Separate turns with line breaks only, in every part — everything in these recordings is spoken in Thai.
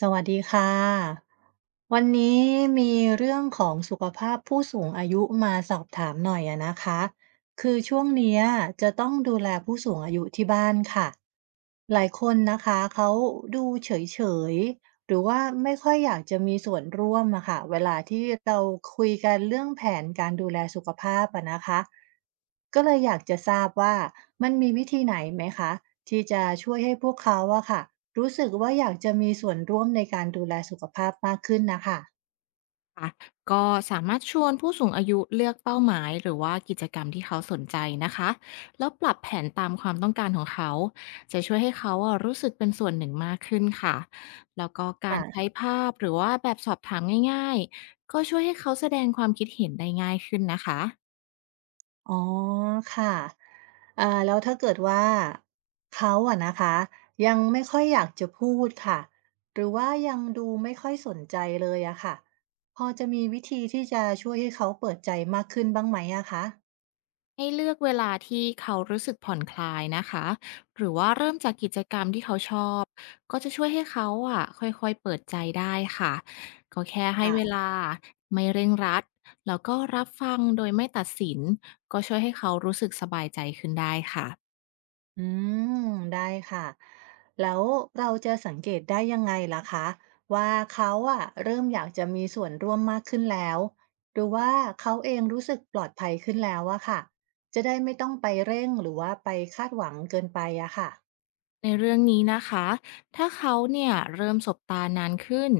สวัสดีค่ะวันนี้มีเรื่องของสุขภาพผู้สูงอายุมาสอบถามหน่อยอะนะคะคือช่วงเนี้ยจะต้องดูแลผู้สูงอายุที่บ้านค่ะหลายคนนะคะเขาดูเฉยๆหรือว่าไม่ค่อยอยากจะมีส่วนร่วมอะค่ะเวลาที่เราคุยกันเรื่องแผนการดูแลสุขภาพอะนะคะก็เลยอยากจะทราบว่ามันมีวิธีไหนไหมคะที่จะช่วยให้พวกเขาอะค่ะ รู้สึกว่าอยากจะมีส่วนร่วมในการดูแลสุขภาพมากขึ้นนะค่ะ
ค่ะก็สามารถชวนผู้สูงอายุเลือกเป้าหมายหรือว่ากิจกรรมที่เขาสนใจนะคะแล้วปรับแผนตามความต้องการของเขาจะช่วยให้เขาอะรู้สึกเป็นส่วนหนึ่งมากขึ้นค่ะแล้วก็การใช้
ค่ะ
ภาพหรือว่าแบบสอบถามง่ายๆก็ช่วยให้เขาแสดงความคิดเห็นได้ง่ายขึ้นนะคะ
อ๋อค่ะแล้วถ้าเกิดว่าเขาอะนะคะยังไม่ค่อยอยากจะพูดค่ะหรือว่ายังดูไม่ค่อยสนใจเลยอะค่ะพอจะมีวิธีที่จะช่วยให้เขาเปิดใจมากขึ้นบ้างไหมอะค
ให้เลือกเวลาที่เขารู้สึกผ่อนคลายนะคะหรือว่าเริ่มจากกิจกรรมที่เขาชอบก็จะช่วยให้เขาอะค่อยๆเปิดใจได้ค่ะก็แค่ให้เว
ค่ะ
ลาไม่เร่งรัดแล้วก็รับฟังโดยไม่ตัดสินก็ช่วยให้เขารู้สึกสบายใจขึ้นได้ค่ะ
อืมได้ค่ะแล้วเราจะสังเกตได้ยังไงล่ะคะว่าเขาอะเริ่มอยากจะมีส่วนร่วมมากขึ้นแล้วหรือว่าเขาเองรู้สึกปลอดภัยขึ้นแล้วอะค่ะจะได้ไม่ต้องไปเร่งหรือว่าไปคาดหวังเกินไปอะค่ะ
ในเรื่องนี้นะคะ ถ้าเขาเนี่ยเริ่มสบตานานขึ้น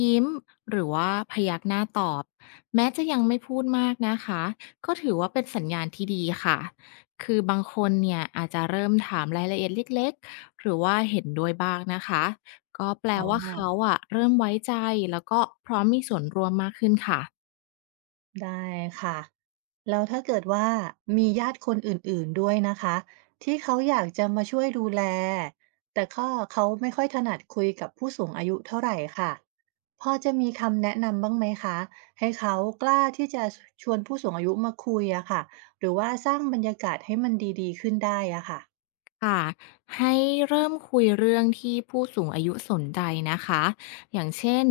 ยิ้มหรือว่าพยักหน้าตอบแม้จะยังไม่พูดมากนะคะก็ถือว่าเป็นสัญญาณที่ดีค่ะคือบางคนเนี่ยอาจจะเริ่มถามรายละเอียดเล็กๆหรือว่าเห็นด้วยบ้างนะคะก็แปล
อ๋อ
ว่าเขาอะเริ่มไว้ใจแล้วก็พร้อมมีส่วนร่วมมากขึ้นค่ะ
ได้ค่ะแล้วถ้าเกิดว่ามีญาติคนอื่นๆด้วยนะคะที่เขาอยากจะมาช่วยดูแลแต่ก็เขาไม่ค่อยถนัดคุยกับผู้สูงอายุเท่าไหร่ค่ะพอจะมีคำแนะนำบ้างไหมคะให้เขากล้าที่จะชวนผู้สูงอายุมาคุยอะค่ะหรือว่าสร้างบรรยากาศให้มันดีๆขึ้นได้อะค่ะ
ค่ะให้เริ่มคุยเรื่องที่ผู้สูงอายุสนใจนะคะอย่างเช่น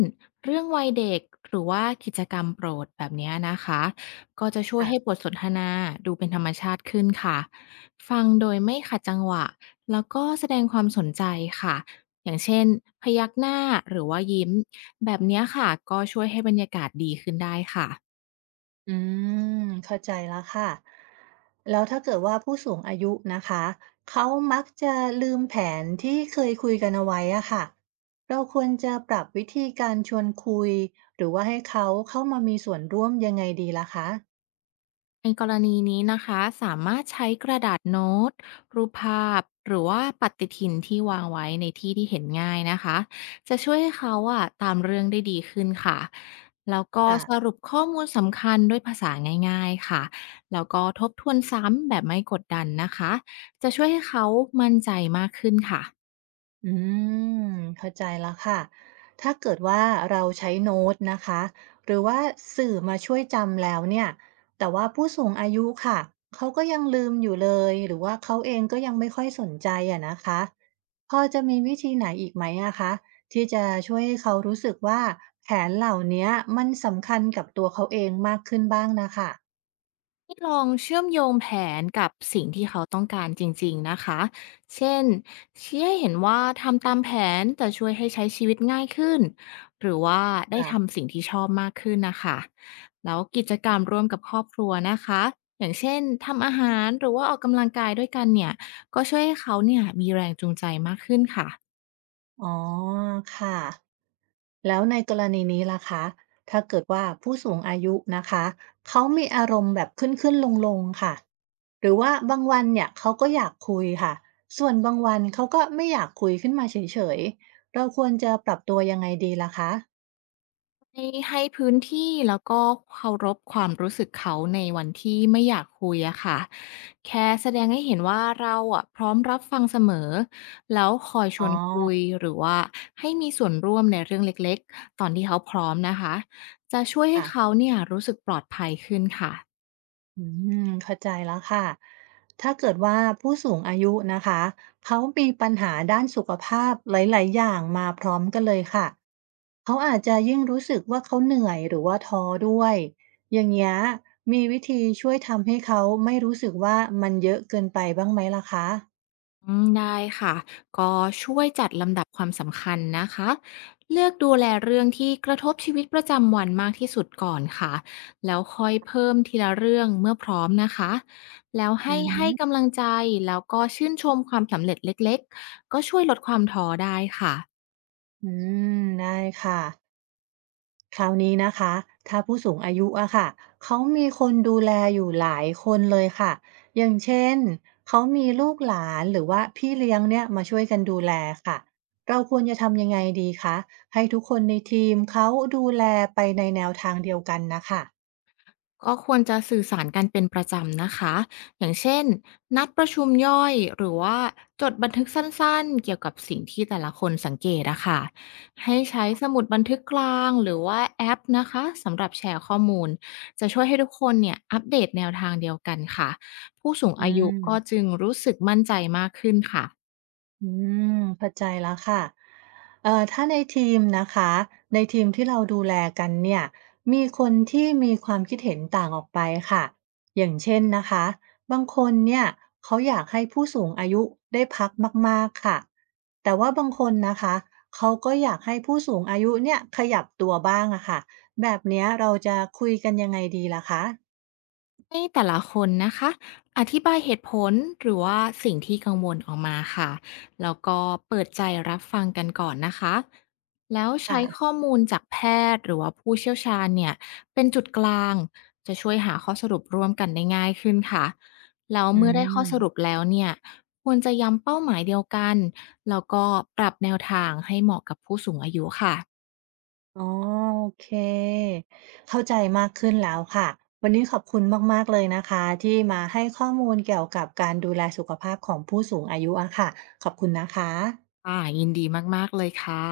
เรื่องวัยเด็กหรือว่ากิจกรรมโปรดแบบเนี้ยนะคะก็จะช่วยให้บทสนทนาดูเป็นธรรมชาติขึ้นค่ะฟังโดยไม่ขัดจังหวะแล้วก็แสดงความสนใจค่ะอย่างเช่นพยักหน้าหรือว่ายิ้มแบบเนี้ยค่ะก็ช่วยให้บรรยากาศดีขึ้นได้ค่ะ
อืมเข้าใจแล้วค่ะแล้วถ้าเกิดว่าผู้สูงอายุนะคะเขามักจะลืมแผนที่เคยคุยกันเอาไว้อะค่ะเราควรจะปรับวิธีการชวนคุยหรือว่าให้เขาเข้ามามีส่วนร่วมยังไงดีล่ะคะ
ในกรณีนี้นะคะสามารถใช้กระดาษโน้ตรูปภาพหรือว่าปฏิทินที่วางไว้ในที่ที่เห็นง่ายนะคะจะช่วยให้เขาอะตามเรื่องได้ดีขึ้นค่ะแล้วก็
ค่ะ
สรุปข้อมูลสำคัญด้วยภาษาง่ายๆค่ะแล้วก็ทบทวนซ้ำแบบไม่กดดันนะคะจะช่วยให้เขามั่นใจมากขึ้นค่ะ
อืมเข้าใจแล้วค่ะถ้าเกิดว่าเราใช้โน้ตนะคะหรือว่าสื่อมาช่วยจำแล้วเนี่ยแต่ว่าผู้สูงอายุค่ะเขาก็ยังลืมอยู่เลยหรือว่าเขาเองก็ยังไม่ค่อยสนใจอะนะคะพอจะมีวิธีไหนอีกไหมอะคะที่จะช่วยให้เขารู้สึกว่าแผนเหล่านี้มันสำคัญกับตัวเขาเองมากขึ้นบ้างนะคะ
ให้ลองเชื่อมโยงแผนกับสิ่งที่เขาต้องการจริงๆนะคะเช่นชี้ให้เห็นว่าทำตามแผนจะช่วยให้ใช้ชีวิตง่ายขึ้นหรือว่าได้
ค่ะ
ทำสิ่งที่ชอบมากขึ้นนะคะแล้วกิจกรรมร่วมกับครอบครัวนะคะอย่างเช่นทำอาหารหรือว่าออกกำลังกายด้วยกันเนี่ยก็ช่วยให้เขาเนี่ยมีแรงจูงใจมากขึ้นค่ะ
อ๋อค่ะ แล้วในกรณีนี้ล่ะคะถ้าเกิดว่าผู้สูงอายุนะคะเขามีอารมณ์แบบขึ้นขึ้นลงลงค่ะหรือว่าบางวันเนี่ยเขาก็อยากคุยค่ะส่วนบางวันเขาก็ไม่อยากคุยขึ้นมาเฉยๆเราควรจะปรับตัวยังไงดีล่ะคะ
ให้ให้พื้นที่แล้วก็เคารพความรู้สึกเขาในวันที่ไม่อยากคุยอะค่ะ แค่แสดงให้เห็นว่าเราอะพร้อมรับฟังเสมอแล้วคอยช
อ๋อ
วนคุยหรือว่าให้มีส่วนร่วมในเรื่องเล็กๆ ตอนที่เขาพร้อมนะคะจะช่วยให้
ค่ะ
เขาเนี่ยรู้สึกปลอดภัยขึ้นค่ะ
อืมเข้าใจแล้วค่ะถ้าเกิดว่าผู้สูงอายุนะคะเขามีปัญหาด้านสุขภาพหลายๆ อย่างมาพร้อมกันเลยค่ะ เขาอาจจะยิ่งรู้สึกว่าเขาเหนื่อยหรือว่าท้อด้วยอย่างเงี้ยมีวิธีช่วยทำให้เขาไม่รู้สึกว่ามันเยอะเกินไปบ้างไหมล่ะคะ
อืมได้ค่ะก็ช่วยจัดลำดับความสำคัญนะคะเลือกดูแลเรื่องที่กระทบชีวิตประจำวันมากที่สุดก่อนค่ะแล้วค่อยเพิ่มทีละเรื่องเมื่อพร้อมนะคะแล้ว
อื
ให้
ม
กำลังใจแล้วก็ชื่นชมความสำเร็จเล็กๆก็ช่วยลดความท้อได้ค่ะ
อืมได้ค่ะ คราวนี้นะคะถ้าผู้สูงอายุอะค่ะเขามีคนดูแลอยู่หลายคนเลยค่ะอย่างเช่นเขามีลูกหลานหรือว่าพี่เลี้ยงเนี่ยมาช่วยกันดูแลค่ะเราควรจะทำยังไงดีคะให้ทุกคนในทีมเขาดูแลไปในแนวทางเดียวกันนะค่ะ
ก็ควรจะสื่อสารกันเป็นประจำนะคะอย่างเช่นนัดประชุมย่อยหรือว่าจดบันทึกสั้นๆเกี่ยวกับสิ่งที่แต่ละคนสังเกตอะค่ะให้ใช้สมุดบันทึกกลางหรือว่าแอปนะคะสำหรับแชร์ข้อมูลจะช่วยให้ทุกคนเนี่ยอัปเดตแนวทางเดียวกันค่ะผู้สูง
อื
อายุก็จึ
ม
งรู้สึกมั่นใจมากขึ้นค่ะ
อืมเข้าใจแล้วค่ะถ้าในทีมนะคะในทีมที่เราดูแลกันเนี่ยมีคนที่มีความคิดเห็นต่างออกไปค่ะอย่างเช่นนะคะบางคนเนี่ยเขาอยากให้ผู้สูงอายุได้พักมากๆค่ะแต่ว่าบางคนนะคะเขาก็อยากให้ผู้สูงอายุเนี่ยขยับตัวบ้างอะค่ะแบบเนี้ยเราจะคุยกันยังไงดีล่ะคะ
ให้แต่ละคนนะคะอธิบายเหตุผลหรือว่าสิ่งที่กังวลออกมาค่ะแล้วก็เปิดใจรับฟังกันก่อนนะคะแล้วใช้ข้
ค่ะ
อมูลจากแพทย์หรือว่าผู้เชี่ยวชาญเนี่ยเป็นจุดกลางจะช่วยหาข้อสรุปร่วมกันได้ง่ายขึ้นค่ะแล้ว
อื
เมื่อได้ข้อสรุป
ม
แล้วเนี่ยควรจะย้ำเป้าหมายเดียวกันแล้วก็ปรับแนวทางให้เหมาะกับผู้สูงอายุค่ะ
อ๋อโอเคเข้าใจมากขึ้นแล้วค่ะวันนี้ขอบคุณมากๆเลยนะคะที่มาให้ข้อมูลเกี่ยวกับการดูแลสุขภาพของผู้สูงอายุอะค่ะขอบคุณนะคะ
อ่ายินดีมากๆเลยค่ะ